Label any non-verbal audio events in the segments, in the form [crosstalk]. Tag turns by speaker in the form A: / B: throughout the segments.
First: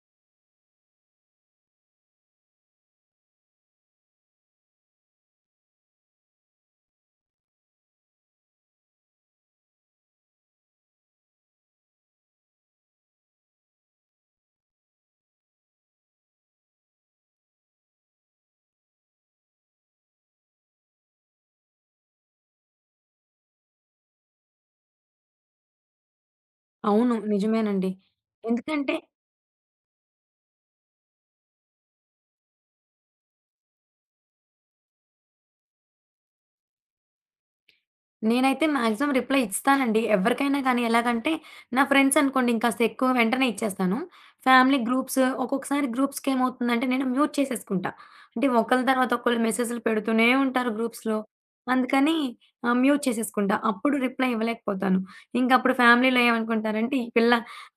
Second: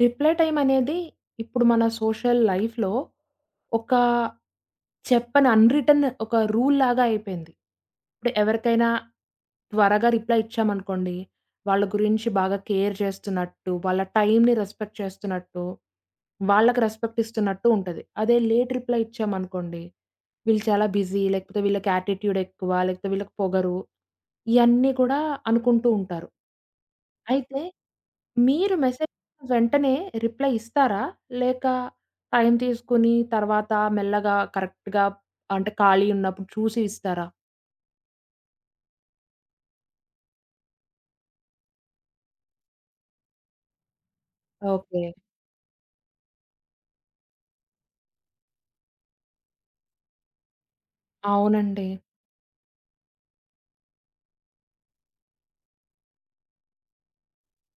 A: Reply time అనేది ఇప్పుడు మన సోషల్ లైఫ్‌లో ఒక చెప్పని అన్‌రిటెన్ రూల్ లాగా అయిపోయింది. ఇప్పుడు ఎవరికైనా త్వరగా రిప్లై ఇచ్చామనుకోండి, వాళ్ళ గురించి బాగా కేర్ చేస్తున్నట్టు, వాళ్ళ టైమ్‌ని రెస్పెక్ట్ చేస్తున్నట్టు, వాళ్ళకి రెస్పెక్ట్ ఇస్తున్నట్టు ఉంటది. అదే లేట్ రిప్లై ఇచ్చామనుకోండి, వీళ్ళు చాలా బిజీ లేకపోతే వీళ్ళకి యాటిట్యూడ్ ఎక్కువ, లేకపోతే వీళ్ళకి పొగరు, ఇయన్నీ కూడా అనుకుంటూ ఉంటారు.
B: అవును.
A: అయితే
B: నిజమేనండి.
A: మీరు
B: ఎందుకంటే
A: మెసేజ్ వెంటనే రిప్లై ఇస్తారా? లేక టైం తీసుకొని తర్వాత మెల్లగా కరెక్ట్‌గా అంటే ఖాళీ ఉన్నప్పుడు చూసి ఇస్తారా?
B: నేనైతే మాక్సిమం రిప్లై ఇస్తానండి. ఎవరికైనా కానీ ఎలాగంటే నా ఫ్రెండ్స్ అనుకోండి ఇంకాస్త ఎక్కువ వెంటనే ఇచ్చేస్తాను. Family
A: okay.
B: గ్రూప్స్ ఒక్కొక్కసారి గ్రూప్స్‌కేమవుతుందంటే నేను మ్యూట్ చేసేసుకుంటా. అంటే ఒకళ్ళ తర్వాత ఒకళ్ళు మెసేజ్‌లు పెడుతూనే ఉంటారు గ్రూప్స్‌లో.
A: అవునండి.
B: అందుకని మ్యూట్ చేసేసుకుంటా. అప్పుడు రిప్లై ఇవ్వలేకపోతాను. ఇంకప్పుడు ఫ్యామిలీలో ఏమనుకుంటారంటే ఈ పిల్ల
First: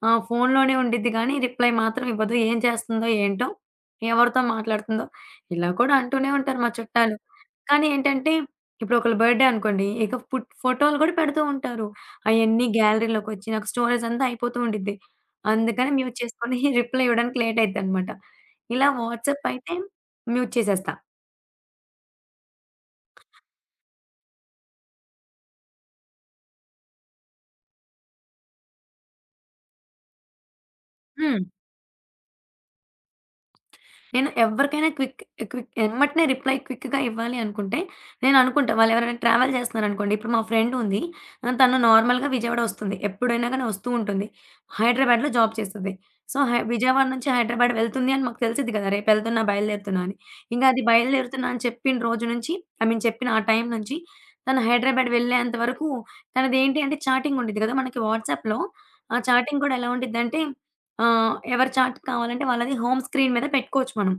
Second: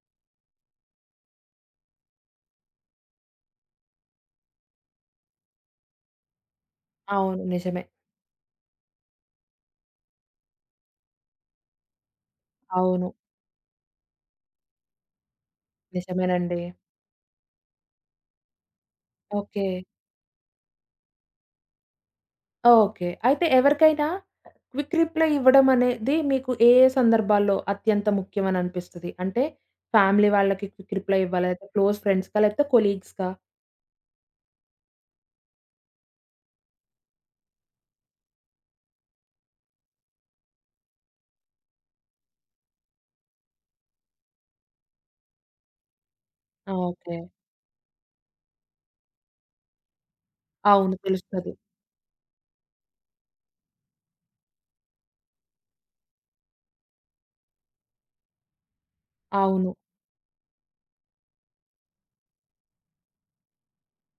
B: ఫోన్‌లోనే ఉండిద్ది గానీ రిప్లై మాత్రం ఇవ్వదు. ఏం చేస్తుందో ఏంటో? ఎవరితో మాట్లాడుతుందో? ఇలా కూడా అంటూనే ఉంటారు మా చుట్టాలు.
A: అవును. నిజమే.
B: కానీ ఏంటంటే ఇప్పుడు ఒకళ్ళ బర్త్‌డే అనుకోండి. ఇక ఫుట్ ఫోటోలు గూడా పెడుతూ ఉంటారు. అయన్నీ
A: అవును.
B: గ్యాలరీలోకొచ్చి నాకు స్టోరేజ్ అంతా అయిపోతూ ఉండిద్ది. అందుకని మ్యూట్ చేసుకొని
A: నిజమేనండి.
B: [laughs] రిప్లై ఇవ్వడానికి లేట్ అయిద్దనమాట. ఇలా వాట్సాప్
A: ఓకే.
B: అయితే మ్యూట్ చేసేస్తా.
A: ఓకే. అయితే ఎవరికైనా క్విక్ రిప్లై ఇవ్వడం అనేది మీకు ఏ ఏ సందర్భాల్లో అత్యంత ముఖ్యమని అనిపిస్తది? అంటే ఫ్యామిలీ వాళ్ళకి క్విక్ రిప్లై
B: హ్మ్.
A: ఇవ్వాలా? లేకపోతే క్లోజ్ ఫ్రెండ్స్‌కా? లేకపోతే కొలీగ్స్‌కా?
B: నేను ఎవరికైనా క్విక్ క్విక్ ఎమ్మటనే రిప్లై క్విక్‌గా ఇవ్వాలి అనుకుంటే, నేననుకుంటా వాళ్ళెవరైనా ట్రావెల్ చేస్తున్నారనుకోండి, ఇప్పుడు మా ఫ్రెండ్ ఉంది. తను నార్మల్‌గా విజయవాడ వస్తుంది. ఎప్పుడైనా గాని వస్తూ ఉంటుంది. హైదరాబాద్‌లో జాబ్ చేస్తది. సో,
A: ఆ!
B: విజయవాడ
A: ఓకే.
B: నుంచి హైదరాబాద్ వెళ్తుంది అని మాకు తెలిసిద్ది కదా! రేపు వెళ్తున్నా, బయలుదేరుతున్నా అని. ఇంక అది
A: అవును.
B: బయలుదేరుతున్నా
A: తెలుస్తది.
B: అని చెప్పిన రోజు నుంచి ఐ మీన్ చెప్పిన ఆ టైం నుంచి తను హైదరాబాద్ వెళ్ళేంత వరకు తనదేంటి అంటే చాటింగ్ ఉండిద్ది కదా! మనకి వాట్సాప్‌లో. ఆ చాటింగ్ కూడా
A: అవును.
B: ఎలా ఉండిద్దంటే ఎవరి చాట్ కావాలంటే వాళ్ళది హోమ్ స్క్రీన్ మీద పెట్టుకోవచ్చు మనం.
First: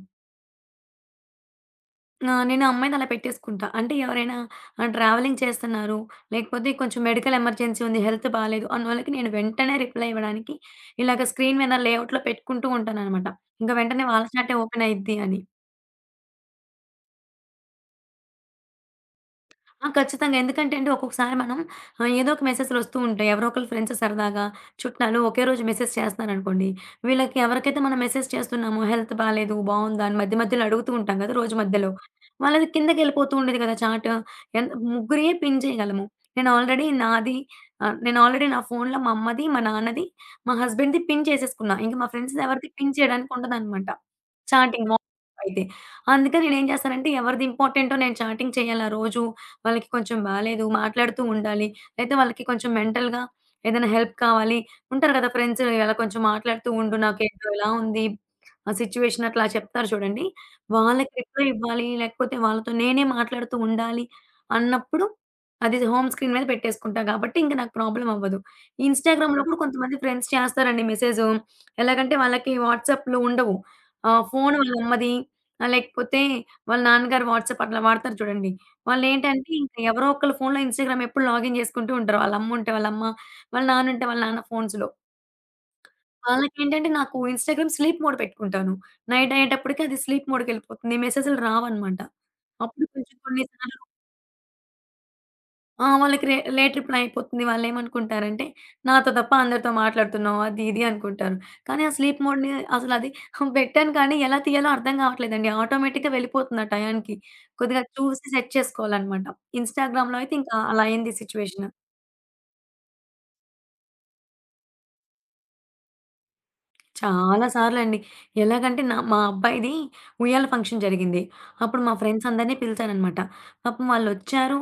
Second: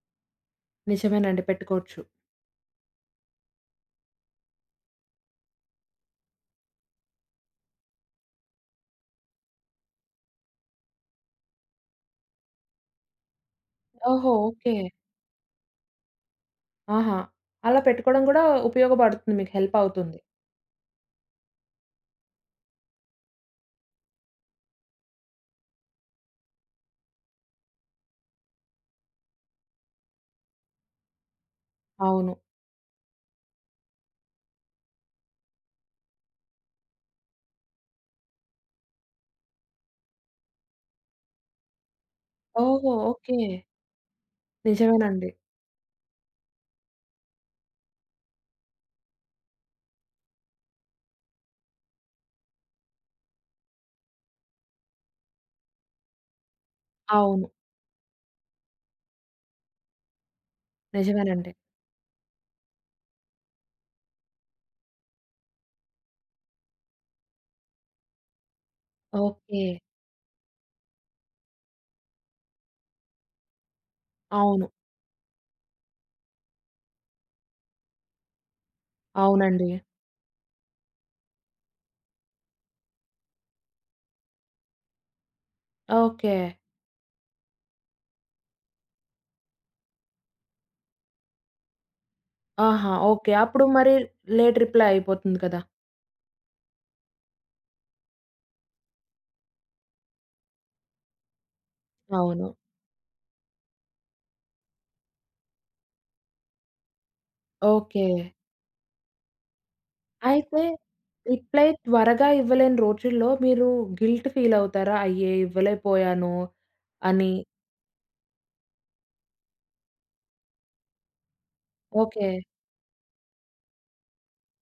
A: నిజమేనండి. పెట్టుకోవచ్చు.
B: ఆ! నేను ఆ అమ్మాయిదలా పెట్టేసుకుంటా. అంటే ఎవరైనా ట్రావెలింగ్ చేస్తున్నారు, లేకపోతే కొంచెం మెడికల్ ఎమర్జెన్సీ ఉంది, హెల్త్ బాలేదు అన్నోళ్ళకి నేను వెంటనే రిప్లై ఇవ్వడానికి ఇలాగ స్క్రీన్ మీద లేఅవుట్‌లో పెట్టుకుంటూ ఉంటాననమాట. ఇంక వెంటనే వాళ్ళ
A: ఓహో!
B: చాటే
A: ఓకే.
B: ఓపెన్ అయ్యిద్ది అని.
A: ఆహా! అలా పెట్టుకోవడం గూడా ఉపయోగపడుతుంది. మీకు హెల్ప్
B: ఆ!
A: అవుతుంది.
B: ఖచ్చితంగా. ఎందుకంటే అండి ఒక్కొక్కసారి మనం ఏదో ఒక మెసేజ్‌లు వస్తూ ఉంటాయి. ఎవరో ఒకళ్ళు ఫ్రెండ్స్ సరదాగా, చుట్టాలు ఒకే రోజు మెసేజ్ చేస్తున్నారనుకోండి. వీళ్ళకి ఎవరికైతే మనం మెసేజ్ చేస్తున్నామో హెల్త్ బాలేదు, బావుందా అని మధ్య మధ్యలో అడుగుతూ ఉంటాం కదా! రోజు మధ్యలో.
A: అవును.
B: వాళ్ళది కిందకెళ్ళిపోతూ ఉండేది కదా! చాట్. ఎన్ ముగ్గురే పిన్ చేయగలము. నేను ఆల్రెడీ నాది నేను ఆల్రెడీ నా ఫోన్‌లో మా అమ్మది, మా నాన్నది, మా హస్బెండ్‌ది పిన్ చేసేసుకున్నా. ఇంక మా ఫ్రెండ్స్‌ది ఎవరిది పిన్
A: ఓహో!
B: చేయడానికి
A: ఓకే.
B: ఉండదనమాట. చాటింగ్
A: నిజమేనండి.
B: మార్నింగ్ అయితే. అందుకే నేనేం చేస్తానంటే ఎవరిది ఇంపార్టెంటో నేను చాటింగ్ చేయాలి ఆ రోజు. వాళ్ళకి కొంచెం బాలేదు, మాట్లాడుతూ ఉండాలి. లేతే వాళ్ళకి కొంచెం మెంటల్‌గా ఏదైనా హెల్ప్ కావాలి. ఉంటారు కదా! ఫ్రెండ్స్ ఇలా కొంచెం మాట్లాడుతూ ఉండు.
A: అవును.
B: నాకేంటో ఇలా ఉంది. ఆ సిట్యుయేషన్ అట్లా చెప్తారు చూడండి. వాళ్ళకి రిప్లై
A: నిజమేనండి.
B: ఇవ్వాలి. లేకపోతే వాళ్ళతో నేనే మాట్లాడుతూ ఉండాలి అన్నప్పుడు అది హోమ్ స్క్రీన్ మీద పెట్టేసుకుంటా కాబట్టి ఇంక నాకు ప్రాబ్లమ్ అవ్వదు. ఇన్‌స్టాగ్రామ్‌లో కూడా
A: ఓకే.
B: కొంతమంది ఫ్రెండ్స్ చేస్తారండి మెసేజు. ఎలాగంటే వాళ్ళకి వాట్సాప్‌లో ఉండవు. ఆ! ఫోను
A: అవును.
B: వాళ్ళమ్మది లేకపోతే వాళ్ళ నాన్నగారు వాట్సాప్ అట్లా వాడతారు చూడండి. వాళ్ళేంటంటే
A: అవునండి.
B: ఇంక ఎవరో ఒకళ్ళ ఫోన్‌లో ఇన్‌స్టాగ్రామ్ ఎప్పుడు లాగిన్ చేసుకుంటూ ఉంటారు. వాళ్ళమ్ముంటే వాళ్ళమ్మ, వాళ్ళ నాన్నుంటే వాళ్ళ నాన్న ఫోన్స్‌లో.
A: ఓకే.
B: వాళ్ళకేంటంటే నాకు ఇన్‌స్టాగ్రామ్ స్లీప్ మోడ్ పెట్టుకుంటాను. నైట్ అయ్యేటప్పటికి అది స్లీప్ మోడ్‌కెళ్ళిపోతుంది. మెసేజ్‌లు రావన్నమాట. అప్పుడు
A: ఆహా!
B: కొంచెం
A: ఓకే.
B: కొన్ని
A: అప్పుడు
B: సార్లు
A: మరి లేట్ రిప్లై అయిపోతుంది కదా!
B: ఆ! వాళ్ళకి లేట్ రిప్లై అయిపోతుంది. వాళ్ళేమనుకుంటారంటే, నాతో తప్ప అందరితో మాట్లాడుతున్నావు అది, ఇది అనుకుంటారు. కానీ ఆ స్లీప్
A: అవును.
B: మోడ్‌ని అసలది [laughs] పెట్టాను కానీ ఎలా తీయాలో అర్థం కావట్లేదండి. ఆటోమేటిక్‌గా వెళ్ళిపోతుంది ఆ టయానికి. కొద్దిగా
A: ఓకే.
B: చూసి సెట్ చేసుకోవాలనమాట. ఇన్‌స్టాగ్రామ్‌లో అయితే ఇంకా
A: అయితే
B: అలా అయింది
A: రిప్లై
B: సిట్యుయేషన్.
A: త్వరగా ఇవ్వలేని రోజుల్లో మీరు గిల్ట్ ఫీల్ అవుతారా? అయ్యే! ఇవ్వలేకపోయాను అని.
B: చాలా సార్లండి. ఎలాగంటే మా అబ్బాయిది ఉయ్యాల ఫంక్షన్ జరిగింది. అప్పుడు మా ఫ్రెండ్స్
A: ఓకే.
B: అందరిని పిలిచాననమాట. పాపం వాళ్ళొచ్చారు,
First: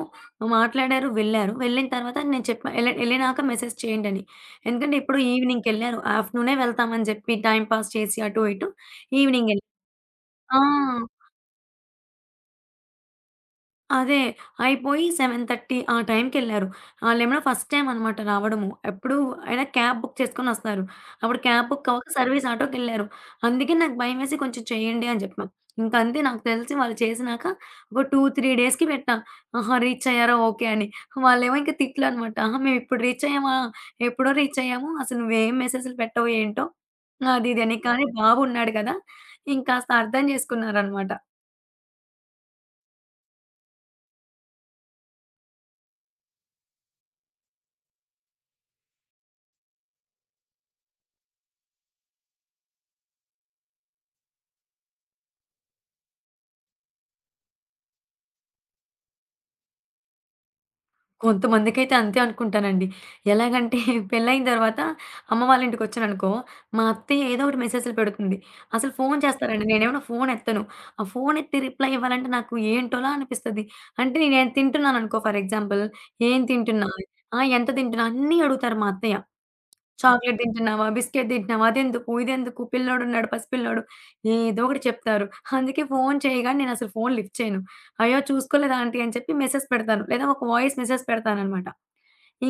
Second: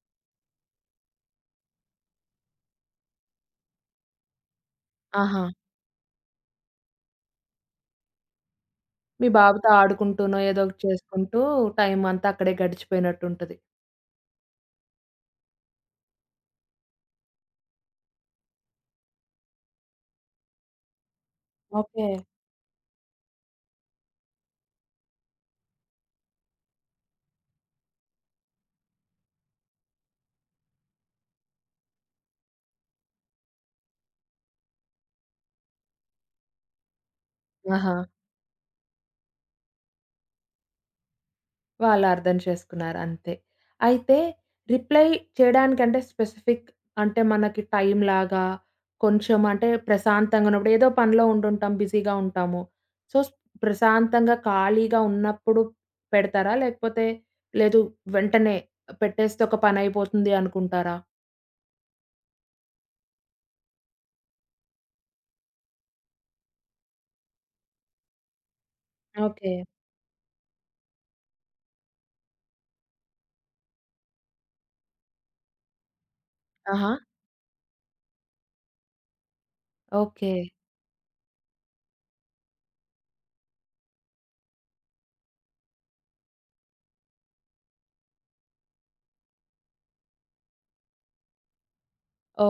B: మాట్లాడారు, వెళ్ళారు. వెళ్ళిన తర్వాత నేను చెప్పా ఎళ్ళినాక మెసేజ్ చేయండని. ఎందుకంటే ఎప్పుడో
A: ఆహా!
B: ఈవినింగ్‌కెళ్లారు. ఆఫ్టర్‌నూనే వెళ్తామని జెప్పి టైమ్ పాస్ చేసి అటు ఇటు
A: మీ
B: ఈవినింగ్ ఎల్
A: బాబుతో ఆడుకుంటూనో, ఏదో
B: ఆ!
A: ఒకటి చేసుకుంటూ టైం అంతా అక్కడే గడిచిపోయినట్టుంటది.
B: అదే. అయిపోయి 7:30 ఆ టైంకెళ్లారు. ఆళ్ళేమో ఫస్ట్ టైమ్ అనమాట రావడము. ఎప్పుడు అయినా క్యాబ్ బుక్ చేసుకొనొస్తారు. అప్పుడు క్యాబ్ బుక్
A: ఓకే.
B: అవ్వక సర్వీస్ ఆటోకెళ్లారు. అందుకే నాకు భయమేసి కొంచెం చేయండి అని చెప్పా. ఇంకంతే నాకు తెలిసి వాళ్ళు చేసినాక ఒక 2, 3 డేస్‌కి పెట్టా. ఆహా! రీచ్ అయ్యారా ఓకే అని. వాళ్ళేమో ఇంక తిట్లనమాట. "ఆహా! మేమిప్పుడు రీచ్ అయ్యామా? ఎప్పుడో రీచ్ అయ్యాము. అసలు నువ్వేం మెసేజ్‌లు పెట్టవు ఏంటో" అది ఇది అని.
A: ఆహా!
B: కానీ బాబున్నాడు కదా! ఇంకాస్త అర్థం చేసుకున్నారనమాట.
A: వాళ్ళు అర్థం చేసుకున్నారు అంతే. అయితే రిప్లై చేయడానికంటే స్పెసిఫిక్ అంటే మనకి టైమ్‌లాగా కొంచెం అంటే ప్రశాంతంగా ఉన్నప్పుడు ఏదో పనిలో ఉండుంటాం. బిజీగా ఉంటాము. సో, ప్రశాంతంగా ఖాళీగా ఉన్నప్పుడు పెడతారా? లేకపోతే లేదు వెంటనే పెట్టేస్తే ఒక పనైపోతుంది అనుకుంటారా?
B: కొంతమందికైతే అంతే అనుకుంటానండి. ఎలాగంటే [laughs] పెళ్లయిన తర్వాత అమ్మ వాళ్ళ ఇంటికొచ్చాననుకో, మా అత్తయ్య ఏదో ఒకటి మెసేజ్‌లు పెడుతుంది. అసలు ఫోను
A: ఓకే.
B: చేస్తారండి. నేనేమైనా ఫోను ఎత్తను. ఆ ఫోను ఎత్తి రిప్లై ఇవ్వాలంటే నాకు ఏంటోలా అనిపిస్తది. అంటే నేను తింటున్నాననుకో ఫర్ ఎగ్జాంపుల్, ఏం తింటున్నా?
A: ఆహా!
B: ఆ! ఎంత తింటున్నా? అన్నీ అడుగుతారు మా అత్తయ్య.
A: ఓకే.
B: చాక్లేట్ తింటున్నావా? బిస్కెట్ తింటున్నావా? అదెందుకు? ఇదెందుకు? పిల్లోడున్నాడు పసిపిల్లోడు. ఏదో ఒకటి చెప్తారు. అందుకే ఫోను చేయగానే నేనసలు ఫోను లిఫ్ట్ చేయను. అయ్యో! చూసుకోలేదు ఆంటీ అని చెప్పి మెసేజ్ పెడతాను. లేదా ఒక వాయిస్ మెసేజ్ పెడతాననమాట.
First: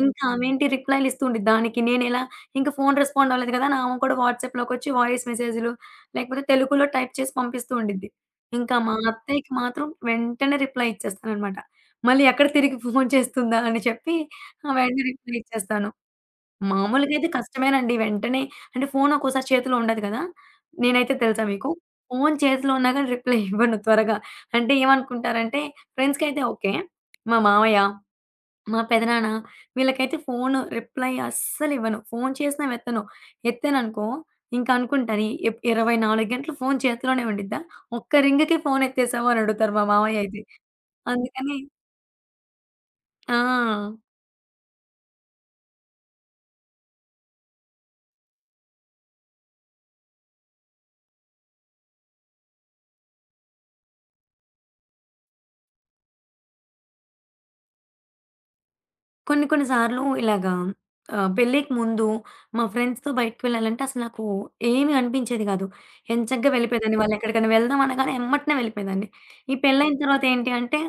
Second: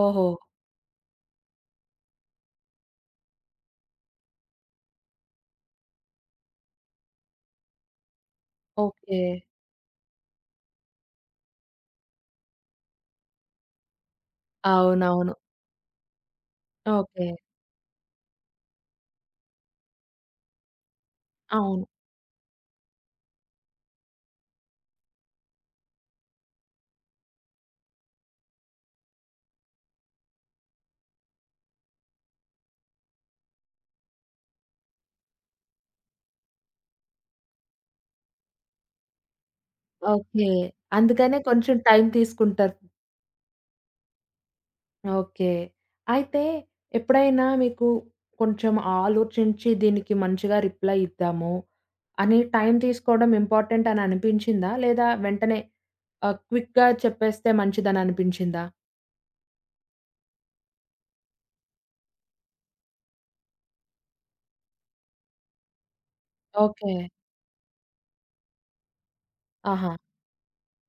B: ఇంకా ఆమేంటి రిప్లైలు ఇస్తూ ఉండిద్ది. దానికి నేనెలా ఇంక ఫోను రెస్పాండ్ అవ్వలేదు కదా! అని ఆమె కూడా వాట్సాప్‌లోకొచ్చి వాయిస్ మెసేజులు లేకపోతే తెలుగులో టైప్ చేసి పంపిస్తూ ఉండిద్ది. ఇంకా మా
A: ఓకే.
B: అత్తయ్యకి మాత్రం వెంటనే రిప్లై ఇచ్చేస్తాననమాట. మళ్ళీ ఎక్కడ తిరిగి ఫోను చేస్తుందా అని చెప్పి వెంటనే
A: అవునవును.
B: రిప్లై ఇచ్చేస్తాను. మామూలుగా
A: ఓకే.
B: అయితే కష్టమేనండి. వెంటనే అంటే ఫోను ఒక్కోసారి చేతిలో ఉండదు కదా! నేనైతే తెలుసా మీకు,
A: అవును.
B: ఫోను చేతిలో ఉన్నా గాని రిప్లై ఇవ్వను త్వరగా. అంటే ఏమనుకుంటారంటే ఫ్రెండ్స్‌కైతే ఓకే. మా మామయ్య, మా పెదనాన్న వీళ్ళకైతే ఫోను రిప్లై అస్సలివ్వను. ఫోను చేసినా ఎత్తను. ఎత్తాననుకో ఇంక అనుకుంటాను "ఈ 24 గంటలు ఫోను చేతిలోనే ఉండిద్దా? ఒక్క రింగ్‌కి ఫోను ఎత్తేసావు అని అడుగుతారు మా మామయ్య అయితే.
A: ఓకే. అందుకనే
B: అందుకని
A: కొంచెం టైం తీసుకుంటారు.
B: ఆ!
A: ఓకే. అయితే ఎప్పుడైనా మీకు కొంచెం ఆలోచించి దీనికి మంచిగా రిప్లై ఇద్దాము అని టైం తీసుకోవడం ఇంపార్టెంట్ అని అనిపించిందా? లేదా వెంటనే క్విక్‌గా చెప్పేస్తే మంచిదని అనిపించిందా?
B: కొన్ని కొన్ని సార్లు ఇలాగా పెళ్ళికి ముందు మా ఫ్రెండ్స్‌తో బయటికి వెళ్ళాలంటే అసలు నాకు ఏమి అనిపించేది కాదు. ఎంచక్కా
A: ఓకే.
B: వెళ్ళిపోయేదాన్ని. వాళ్ళెక్కడికైనా వెళ్దాం అనగానే ఎమ్మటనే వెళ్ళిపోయేదాన్ని. ఈ
A: ఆహా!
B: పెళ్ళైన తర్వాత ఏంటి అంటే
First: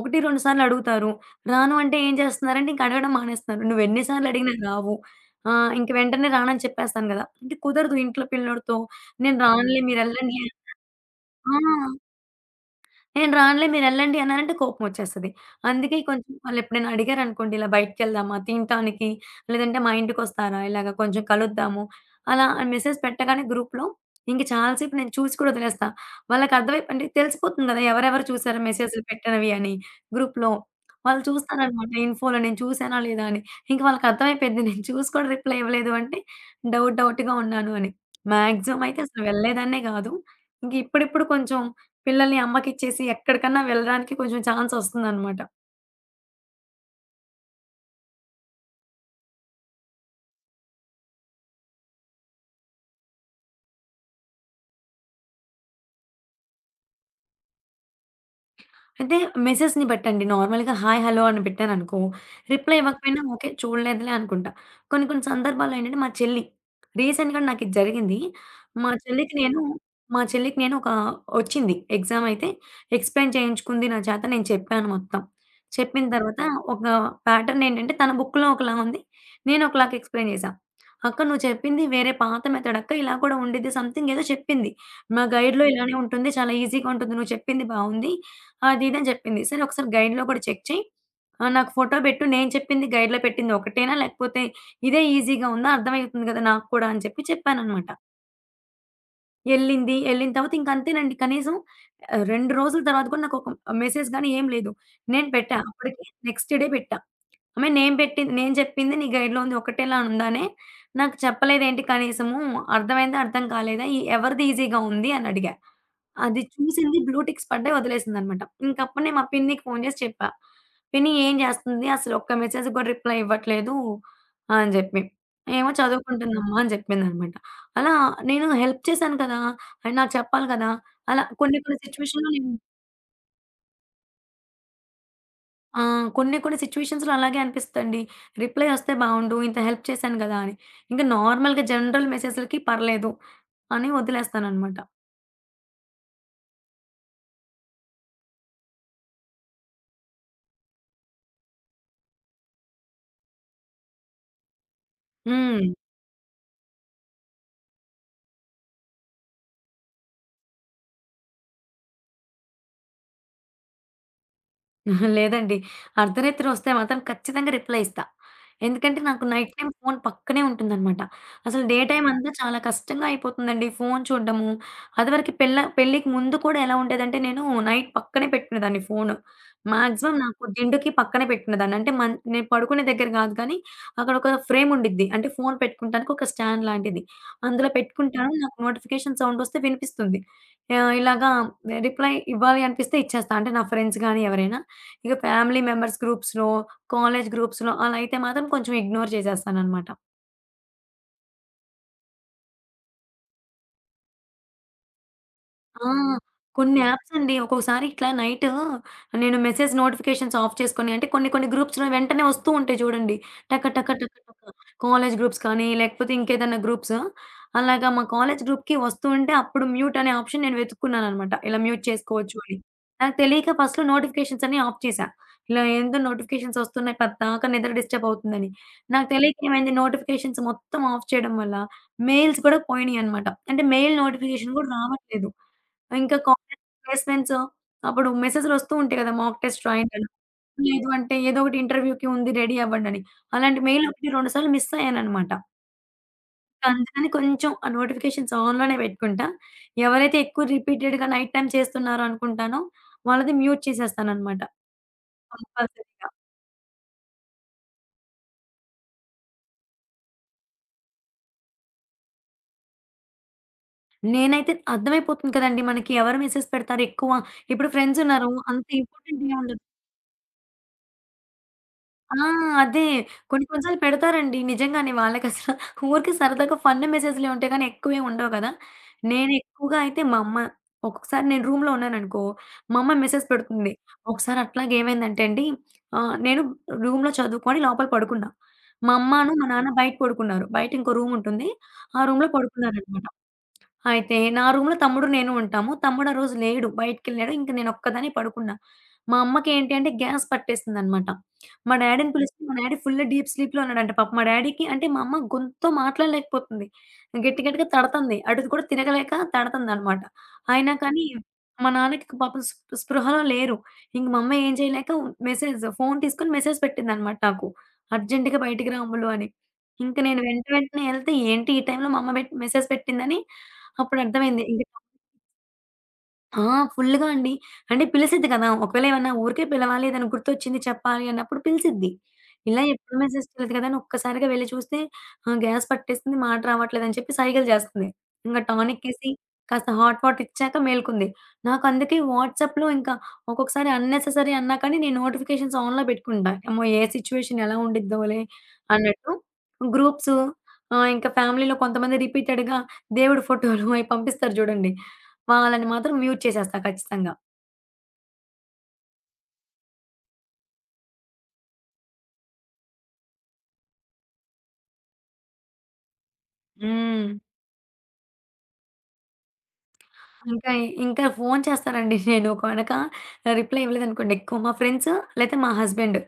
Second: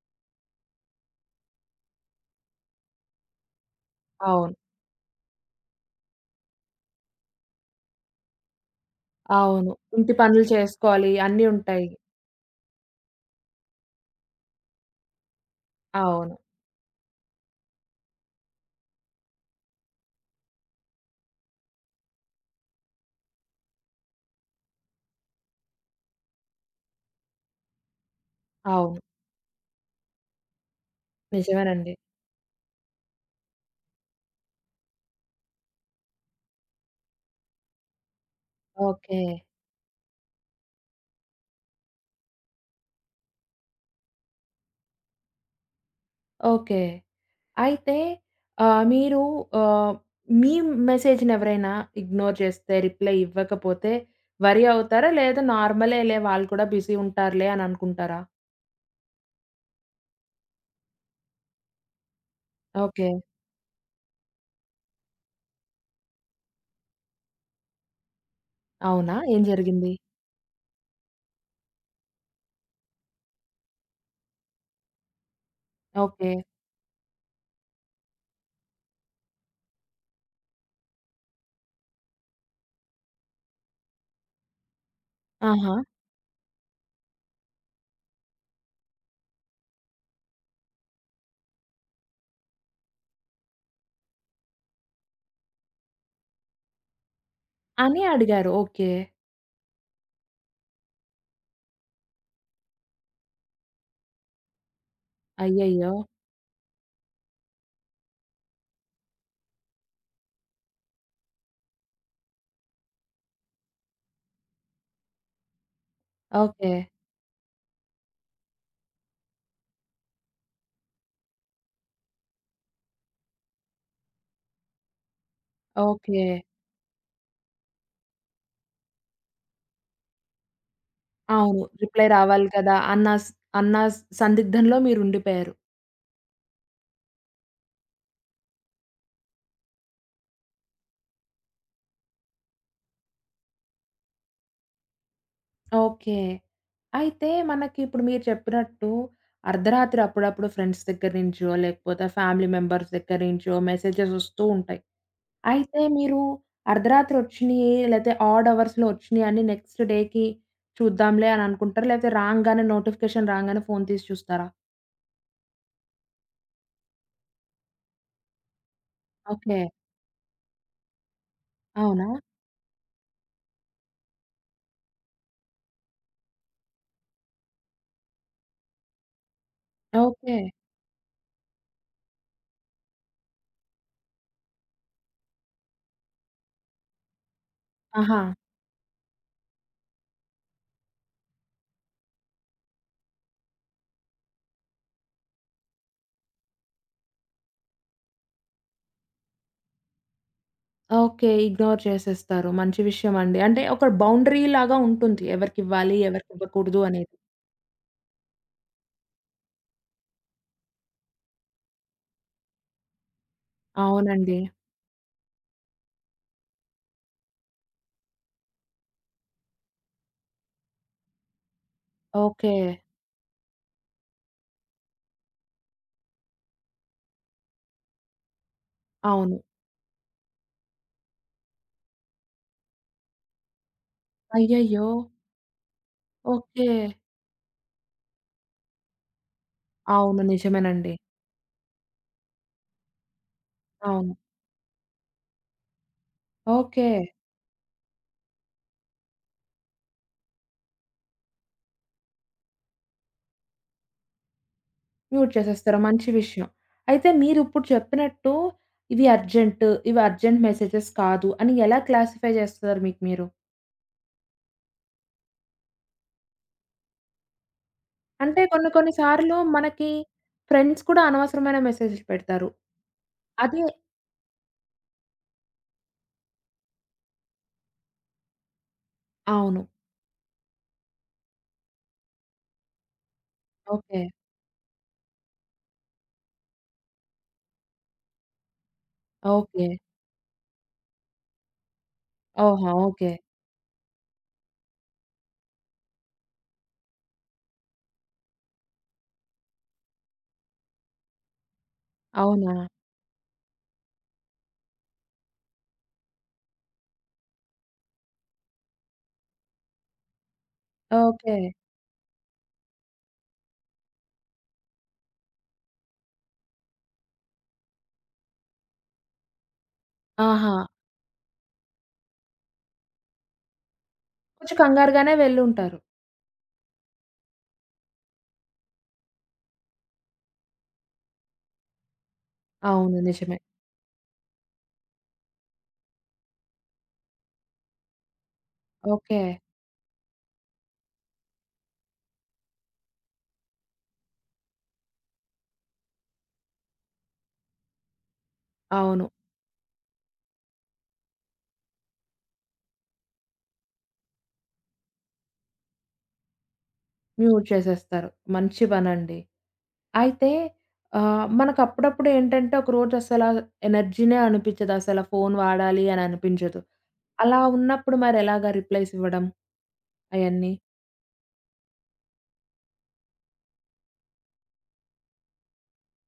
B: 1, 2 సార్లు అడుగుతారు. రాను అంటే ఏం చేస్తున్నారంటే ఇంక అడగడం మానేస్తున్నారు. "నువ్వు ఎన్ని సార్లు అడిగినా
A: అవును.
B: రావు. ఇంక వెంటనే రానని చెప్పేస్తాను కదా!" అంటే కుదరదు ఇంట్లో పిల్లోడితో. "నేను
A: అవును.
B: రానులే
A: ఇంటి
B: మీరెళ్ళండి"
A: పనులు చేసుకోవాలి. అన్నీ
B: ఆ!
A: ఉంటాయి.
B: నేను రానులే మీరెళ్ళండి అన్నానంటే కోపమొచ్చేస్తది. అందుకే కొంచెం
A: అవును.
B: వాళ్ళెప్పుడైనా అడిగారనుకోండి ఇలా బయటికెళ్దామా తినటానికి, లేదంటే మా ఇంటికొస్తారా ఇలాగ కొంచెం కలుద్దాము, అలా అని మెసేజ్ పెట్టగానే గ్రూప్‌లో ఇంక చాలా సేపు నేను చూసి కూడా వదిలేస్తా. వాళ్ళకర్థమై అంటే తెలిసిపోతుంది గదా! ఎవరెవరు చూసారు
A: అవును.
B: మెసేజ్‌లు పెట్టినవి అని గ్రూప్‌లో. వాళ్ళు చూస్తారనమాట
A: నిజమేనండి.
B: ఇన్‌ఫోలో నేను చూసానా లేదా అని. ఇంక వాళ్ళకర్థమైపోయిద్ది నేను చూసి కూడా రిప్లై ఇవ్వలేదు అంటే డౌట్ డౌట్‌గా ఉన్నాను అని. మాక్సిమం అయితే
A: ఓకే.
B: అసలు వెళ్ళేదాన్నే గాదు. ఇంకిప్పుడిప్పుడు కొంచెం పిల్లల్ని అమ్మకిచ్చేసి ఎక్కడికన్నా వెళ్ళడానికి కొంచెం ఛాన్సొస్తుందనమాట.
A: ఓకే. అయితే మీరు ఆహ్, మీ మెసేజ్‌నెవరైనా ఇగ్నోర్ చేస్తే, రిప్లై ఇవ్వకపోతే వరీ అవుతారా? లేదా నార్మలేలే వాళ్ళు కూడా బిజీ ఉంటారులే అని అనుకుంటారా?
B: అయితే మెసేజ్‌ని బట్టండి. నార్మల్‌గా హాయ్, హలో అని పెట్టాననుకో, రిప్లై
A: ఓకే.
B: ఇవ్వకపోయినా ఓకే. చూడలేదులే అనుకుంటా. కొన్ని కొన్ని సందర్భాల్లో ఏంటంటే మా చెల్లి రీసెంట్‌గా నాకిది జరిగింది. మా
A: అవునా?
B: చెల్లికి
A: ఏం
B: నేను
A: జరిగింది?
B: మా చెల్లికి నేను ఒక వచ్చింది ఎగ్జామ్ అయితే ఎక్స్‌ప్లెయిన్ చేయించుకుంది నా చేత. నేను చెప్పాను మొత్తం. చెప్పిన
A: ఓకే.
B: తర్వాత ఒక ప్యాటర్న్ ఏంటంటే తన బుక్‌లో ఒకలా ఉంది. నేను ఒకలాగా ఎక్స్‌ప్లెయిన్ చేశా. "అక్క నువ్వు చెప్పింది వేరే పాత మెథడ్ అక్క. ఇలా కూడా ఉండిద్ది" సంథింగ్ ఏదో చెప్పింది. మా గైడ్‌లో
A: ఆహా!
B: ఇలానే ఉంటుంది. చాలా ఈజీగా ఉంటుంది. నువ్వు చెప్పింది బావుంది. అది ఇది అని చెప్పింది. సరే ఒకసారి గైడ్‌లో కూడా చెక్ చెయి. నాకు ఫోటో పెట్టు. నేను చెప్పింది గైడ్‌లో పెట్టింది ఒకటేనా? లేకపోతే ఇదే ఈజీగా ఉందా? అర్థమవుతుంది కదా నాకు కూడా అని చెప్పి చెప్పాననమాట.
A: అని అడిగారు. ఓకే.
B: ఎళ్ళింది. ఎళ్ళిన తర్వాత ఇంక అంతేనండి. కనీసం 2 రోజుల తర్వాత కూడా నాకు ఒక మెసేజ్ గాని ఏం లేదు. నేను పెట్టా.
A: అయ్యయ్యో!
B: అప్పటికి నెక్స్ట్ డే పెట్టా. ఆమె నేను పెట్టింది నేను చెప్పింది నీ గైడ్‌లో ఉంది ఒకటేలా ఉందనే, నాకు చెప్పలేదేంటి కనీసము, అర్థమైందా? అర్థం కాలేదా? ఈ ఎవరిది ఈజీగా ఉంది అని అడిగా. అది
A: ఓకే.
B: చూసింది బ్లూ టిక్స్ పడ్డాయి వదిలేసిందనమాట. ఇంకప్పుడు నేను మా పిన్నికి ఫోను చేసి చెప్పా. పిన్ని ఏం చేస్తుంది? అసలు ఒక్క మెసేజ్ కూడా రిప్లై ఇవ్వట్లేదు అని చెప్పి. ఏమో
A: ఓకే.
B: చదువుకుంటుందమ్మా అని చెప్పిందనమాట. అలా నేను హెల్ప్ చేశాను కదా! అది నాకు చెప్పాలి కదా! అలా కొన్ని
A: అవును.
B: కొన్ని
A: రిప్లై
B: సిట్యుయేషన్‌లో
A: రావాలి
B: నేను
A: కదా! అన్న సందిగ్ధంలో మీరుండిపోయారు.
B: ఆ! కొన్ని కొన్ని సిట్యుయేషన్స్‌లో అలాగే అనిపిస్తదండి. రిప్లై వస్తే బావుండు. ఇంత హెల్ప్ చేశాను గదా! అని. ఇంక నార్మల్‌గా జనరల్ మెసేజ్‌లకి పర్లేదు అని వదిలేస్తాననమాట.
A: ఓకే. అయితే మనకిప్పుడు మీరు చెప్పినట్టు అర్ధరాత్రి అప్పుడప్పుడు ఫ్రెండ్స్ దగ్గర నుంచో, లేకపోతే ఫ్యామిలీ మెంబర్స్ దగ్గర నుంచో మెసేజెస్ వస్తూ ఉంటాయి.
B: హ్మ్.
A: అయితే మీరు అర్ధరాత్రి వచ్చినియి లేతే ఆడ్ అవర్స్‌లో వచ్చినియన్ని నెక్స్ట్ డేకి చూద్దాంలే అని అనుకుంటారా? లేతే రాంగానే నోటిఫికేషన్ రాంగానే ఫోను తీసి చూస్తారా?
B: [laughs] అహా! లేదండి. అర్ధరాత్రి వస్తే మాత్రం ఖచ్చితంగా రిప్లై ఇస్తా. ఎందుకంటే నాకు నైట్
A: ఓకే.
B: టైమ్ ఫోను పక్కనే ఉంటుందనమాట. అసలు డే టైమ్
A: అవునా?
B: అంతా చాలా కష్టంగా అయిపోతుందండి ఫోను చూడడము. అదివరకు పెళ్ళికి ముందు కూడా ఎలా ఉండేదంటే నేను నైట్ పక్కనే పెట్టుకునేదాన్ని ఫోను. Maximum
A: okay.
B: నాకు దిండుకి పక్కనే పెట్టుకునేదాన్ని. అంటే నేను పడుకునే దగ్గర కాదు కానీ అక్కడ ఒక ఫ్రేమ్ ఉండిద్ది. అంటే ఫోను పెట్టుకుంటానికి ఒక స్టాండ్ లాంటిది. అందులో
A: ఆహా!
B: పెట్టుకుంటాను. నాకు నోటిఫికేషన్ సౌండ్ వస్తే వినిపిస్తుంది. ఇలాగా రిప్లై ఇవ్వాలి అనిపిస్తే ఇచ్చేస్తా. అంటే నా ఫ్రెండ్స్ గాని ఎవరైనా ఇక ఫ్యామిలీ మెంబర్స్ గ్రూప్స్‌లో, కాలేజ్ గ్రూప్స్‌లో అలా అయితే మాత్రం కొంచెం ఇగ్నోర్ చేసేస్తాననమాట.
A: ఓకే. ఇగ్నోర్ చేసేస్తారు. మంచి విషయం అండి. అంటే ఒక బౌండరీ లాగా ఉంటుంది.
B: ఆ!
A: ఎవరికివ్వాలి,
B: కొన్ని
A: ఎవరికివ్వకూడదు
B: యాప్స్
A: అనేది.
B: అండి. ఒక్కొక్కసారి ఇట్లా నైట్ నేను మెసేజ్ నోటిఫికేషన్స్ ఆఫ్ చేసుకొని అంటే కొన్ని కొన్ని గ్రూప్స్‌లో వెంటనే వస్తూ ఉంటాయి చూడండి. టక టక టక
A: అవునండి.
B: టక కాలేజ్ గ్రూప్స్ కానీ, లేకపోతే ఇంకేదైనా గ్రూప్స్. అలాగా మా కాలేజ్ గ్రూప్‌కి వస్తూ ఉంటే అప్పుడు మ్యూట్ అనే ఆప్షన్ నేను వెతుక్కున్నాననమాట. ఇలా మ్యూట్ చేసుకోవచ్చు
A: ఓకే.
B: అని. నాకు తెలియక ఫస్ట్‌లో నోటిఫికేషన్స్ అన్ని ఆఫ్ చేశా. ఇలా ఏందో నోటిఫికేషన్స్ వస్తున్నాయి పద్దాక నిద్ర డిస్టర్బ్ అవుతుందని. నాకు
A: అవును.
B: తెలియక ఏమైంది నోటిఫికేషన్స్ మొత్తం ఆఫ్ చేయడం వల్ల మెయిల్స్ కూడా పోయినాయనమాట. అంటే మెయిల్ నోటిఫికేషన్ కూడా
A: అయ్యయ్యో!
B: రావట్లేదు. ఇంకా కాలేజ్
A: ఓకే.
B: ప్లేస్‌మెంట్స్ అప్పుడు మెసేజ్‌లొస్తూ ఉంటాయి కదా! మాక్ టెస్ట్ రాయండి అని.
A: అవును.
B: లేదు
A: నిజమేనండి.
B: అంటే ఏదో ఒకటి ఇంటర్వ్యూకి ఉంది రెడీ అవ్వండని. అలాంటి మెయిల్ 1,
A: అవును.
B: 2 సార్లు మిస్ అయ్యాననమాట.
A: ఓకే.
B: అందుకని కొంచెం ఆ నోటిఫికేషన్స్ ఆన్‌లోనే పెట్టుకుంటా. ఎవరైతే ఎక్కువ రిపీటెడ్‌గా నైట్ టైమ్ చేస్తున్నారో అనుకుంటానో వాళ్ళది మ్యూట్ చేసేస్తాననమాట
A: మ్యూట్ చేసేస్తారు. మంచి
B: కంపల్సరీగా.
A: విషయం. అయితే మీరిప్పుడు చెప్పినట్టు ఇవి అర్జెంట్, ఇవి అర్జెంట్ మెసేజెస్ కాదు అని ఎలా క్లాసిఫై చేస్తారు మీకు మీరు?
B: నేనైతే అర్థమైపోతుంది కదండీ మనకి ఎవరు మెసేజ్ పెడతారు ఎక్కువ. ఇప్పుడు ఫ్రెండ్స్ ఉన్నారు
A: అంటే
B: అంత
A: కొన్ని కొన్ని
B: ఇంపార్టెంట్
A: సార్లు
B: ఏముండదు.
A: మనకి ఫ్రెండ్స్ కూడా అనవసరమైన మెసేజులు
B: ఆ!
A: పెడతారు.
B: అదే. కొన్ని కొన్ని
A: అదే
B: సార్లు పెడతారండి. నిజంగానే వాళ్ళకసల ఊరికే సరదాగా ఫన్ మెసేజ్‌లే ఉంటాయి గానీ, ఎక్కువేం ఉండవు కదా! నేను
A: అవును.
B: ఎక్కువగా అయితే మా అమ్మ ఒక్కొక్కసారి నేను రూమ్‌లో ఉన్నాననుకో, మా అమ్మ మెసేజ్ పెడుతుంది.
A: ఓకే.
B: ఒకసారి అట్లాగే ఏమైందంటే అండి, నేను రూమ్‌లో చదువుకొని లోపల పడుకున్నా. మా అమ్మాను, మా
A: ఓకే.
B: నాన్న బయట పడుకున్నారు. బయట ఇంకో రూముంటుంది. ఆ రూమ్‌లో
A: ఓహో!
B: పడుకున్నారనమాట.
A: ఓకే.
B: అయితే నా రూమ్‌లో తమ్ముడు, నేను ఉంటాము. తమ్ముడు ఆ రోజు లేడు. బయటికెళ్ళాడు. ఇంక నేనొక్కదాన్నే పడుకున్నా. మా అమ్మకేంటి అంటే గ్యాస్ పట్టేసిందనమాట. మా డ్యాడీని పిలిస్తే మా
A: అవునా?
B: డ్యాడీ ఫుల్ డీప్ స్లీప్‌లో ఉన్నాడంట. పాపం మా డ్యాడీకి అంటే మా అమ్మ గొంతుతో మాట్లాడలేకపోతుంది. గట్టి గట్టిగా తడతంది. అటు కూడా తిరగలేక తడతందనమాట. అయినా కానీ
A: ఓకే.
B: మా నాన్నకి పాపం స్పృహలో లేరు. ఇంక మా అమ్మ ఏం చేయలేక మెసేజ్ ఫోను తీసుకొని మెసేజ్ పెట్టిందనమాట నాకు. "అర్జెంట్‌గా బయటికి రా అమ్ములు" అని. ఇంక నేను వెంట
A: ఆహా!
B: వెంటనే ఎళ్తే ఏంటి ఈ టైంలో మా అమ్మ మెసేజ్ పెట్టిందని అప్పుడర్థమైంది.
A: కొంచెం
B: ఇంక
A: కంగారుగానే వెళ్ళుంటారు.
B: ఆ! ఫుల్‌గా అండి. అంటే పిలిసిద్ది కదా! ఒకవేళ ఏమన్నా ఊరికే పిలవాలి, ఏదైనా గుర్తొచ్చింది చెప్పాలి అన్నప్పుడు పిలిసిద్ది. ఇలా ఎప్పుడు
A: అవును.
B: మెసేజ్
A: నిజమే.
B: చేయలేదు కదా! అని ఒక్కసారిగా వెళ్లి చూస్తే గ్యాస్ పట్టేసింది, మాట రావట్లేదని చెప్పి సైగలు చేస్తుంది. ఇంగా టానిక్ ఏసి
A: ఓకే.
B: కాస్త హాట్ వాటర్ ఇచ్చాక మేలుకుంది. నాకు అందుకే వాట్సాప్‌లో ఇంకా ఒక్కొక్కసారి అన్నెసెసరీ అన్నా కానీ నేను నోటిఫికేషన్స్ ఆన్‌లో పెట్టుకుంటా. అమ్మో! ఏ సిట్యుయేషన్ ఎలా ఉండిద్దోలే
A: అవును.
B: అన్నట్టు. గ్రూప్స్ ఇంకా ఫ్యామిలీలో కొంతమంది రిపీటెడ్‌గా దేవుడి ఫోటోలు అయి పంపిస్తారు చూడండి. వాళ్ళని మాత్రం మ్యూట్ చేసేస్తా ఖచ్చితంగా.
A: మ్యూట్ చేసేస్తారు. మంచి పనండి. అయితే మనకప్పుడప్పుడు ఏంటంటే, ఒకరోజు అసలా ఎనర్జీనే అనిపిచ్చదు. అసల ఫోను వాడాలి అని అనిపించదు.
B: హ్మ్.
A: అలా ఉన్నప్పుడు మరెలాగా రిప్లైస్ ఇవ్వడం?
B: ఇంకా,
A: అయన్నీ.
B: ఇంకా ఫోను చేస్తానండి [laughs] నేను గనక రిప్లై ఇవ్వలేదనుకోండి ఎక్కువ మా ఫ్రెండ్స్ లేతే మా హస్బెండ్.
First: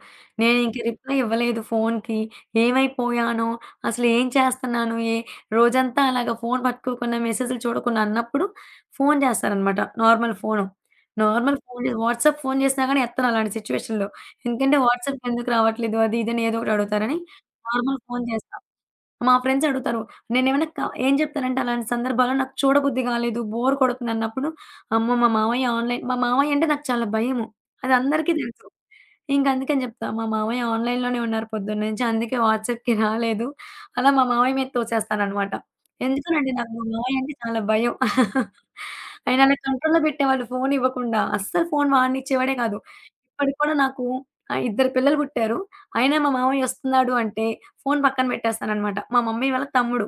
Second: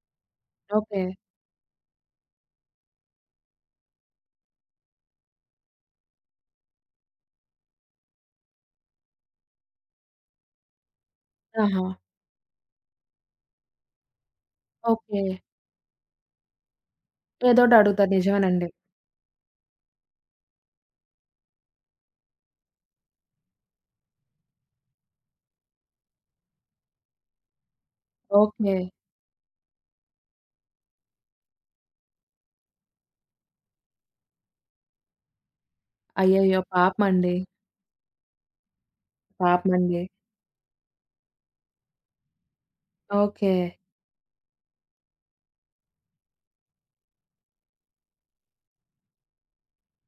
B: నేను ఇంక
A: ఓకే.
B: రిప్లై ఇవ్వలేదు ఫోనుకి. ఏమైపోయానో, అసలు ఏం చేస్తున్నాను, రోజంతా అలాగా ఫోను పట్టుకోకుండా మెసేజులు చూడకుండా అన్నప్పుడు ఫోను చేస్తారనమాట. Normal phone. నార్మల్ ఫోను
A: ఆహా!
B: చేసి వాట్సాప్ ఫోను చేసినా గానీ ఎత్తను అలాంటి సిట్యుయేషన్‌లో. ఎందుకంటే
A: ఓకే.
B: వాట్సాప్‌లో ఎందుకు రావట్లేదు అది ఇది అని ఏదో ఒకటి అడుగుతారని
A: ఏదోటి
B: నార్మల్
A: అడుగుతారు.
B: ఫోను చేస్తా.
A: నిజమేనండి.
B: మా ఫ్రెండ్స్ అడుగుతారు. నేనేమైనా ఏం చెప్తానంటే అలాంటి సందర్భాల్లో నాకు చూడబుద్ధి కాలేదు, బోర్ కొడుతుందన్నప్పుడు, అమ్మో! మా మామయ్య ఆన్‌లైన్ మా మామయ్య అంటే నాకు చాలా భయము. అది అందరికీ తెలుసు.
A: ఓకే.
B: ఇంక అందుకని చెప్తా. మా మామయ్య ఆన్‌లైన్‌లోనే ఉన్నారు పొద్దున్నుంచి. అందుకే వాట్సాప్‌కి రాలేదు. అలా మా మామయ్య మీద తోసేస్తాననమాట. ఎందుకోనండి
A: అయ్యయ్యో!
B: నాకు మా మామయ్య అంటే
A: పాపమండి.
B: చాలా భయం. [laughs] ఆయన అలా కంట్రోల్‌లో
A: పాపమండి.
B: పెట్టేవాళ్ళు ఫోన్ ఇవ్వకుండా. అస్సలు ఫోన్ వాడనిచ్చేవాడే కాదు.
A: ఓకే.
B: ఇప్పటికి కూడా నాకు ఇద్దరు పిల్లలు పుట్టారు. అయినా మా మామయ్య వస్తున్నాడు అంటే ఫోను పక్కన పెట్టేస్తాననమాట. మా మమ్మీ వాళ్ళ తమ్ముడు.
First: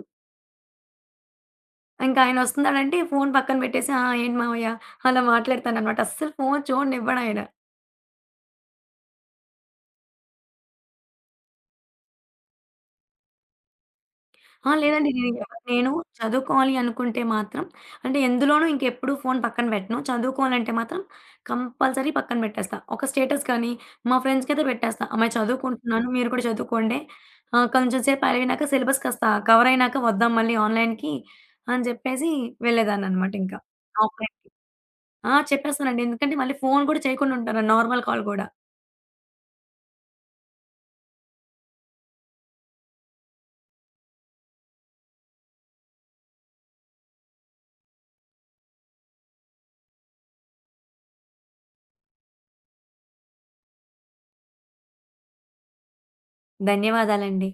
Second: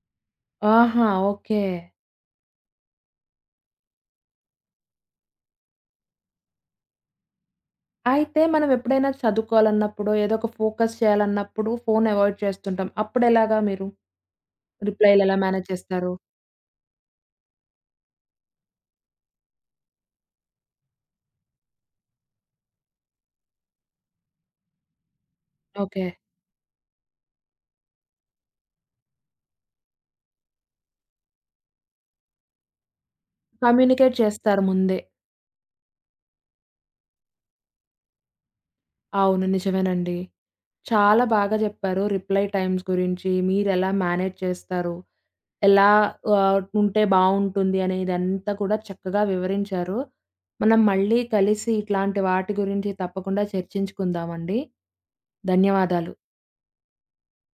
A: ఆహా! ఓకే.
B: ఇంకా ఆయనొస్తున్నాడంటే ఫోను పక్కన పెట్టేసి, "ఆ! ఏంటి మావయ్య" అలా మాట్లాడతాననమాట. అస్సలు ఫోను చూడనివ్వడాయన.
A: అయితే మనం ఎప్పుడైనా చదువుకోవాలన్నప్పుడో, ఏదో ఒక ఫోకస్ చేయాలన్నప్పుడు ఫోను అవాయిడ్ చేస్తుంటాం. అప్పుడెలాగా మీరు?
B: ఆ! లేదండి
A: రిప్లైలు ఎలా మేనేజ్
B: నేను
A: చేస్తారు?
B: చదువుకోవాలి అనుకుంటే మాత్రం అంటే ఎందులోనూ ఇంకెప్పుడు ఫోను పక్కన పెట్టను. చదువుకోవాలంటే మాత్రం కంపల్సరీ పక్కన పెట్టేస్తా. ఒక స్టేటస్ కానీ, మా ఫ్రెండ్స్‌కైతే పెట్టేస్తా. అమ్మాయి
A: ఓకే.
B: చదువుకుంటున్నాను. మీరు కూడా చదువుకోండి. కొంచెం సేపు అయినాక సిలబస్ కాస్త కవర్ అయినాక వద్దాం మళ్ళీ ఆన్‌లైన్‌కి అని చెప్పేసి వెళ్ళేదాన్ననమాట ఇంకా. ఆఫ్
A: కమ్యూనికేట్ చేస్తారు ముందే.
B: ఆ! చెప్పేస్తానండి. ఎందుకంటే మళ్ళీ ఫోను గూడా చేయకుండా ఉంటాను. నార్మల్ కాల్ గూడా.
A: అవును. నిజమేనండి. చాలా బాగా జెప్పారు. రిప్లై టైమ్స్ గురించి, మీరెలా మేనేజ్ చేస్తారు? ఎలా ఉంటే బావుంటుంది అనేదంతా కూడా చక్కగా వివరించారు. మనం మళ్ళీ కలిసి ఇట్లాంటి వాటి గురించి తప్పకుండా చర్చించుకుందామండి. ధన్యవాదాలు.
B: ధన్యవాదాలండి.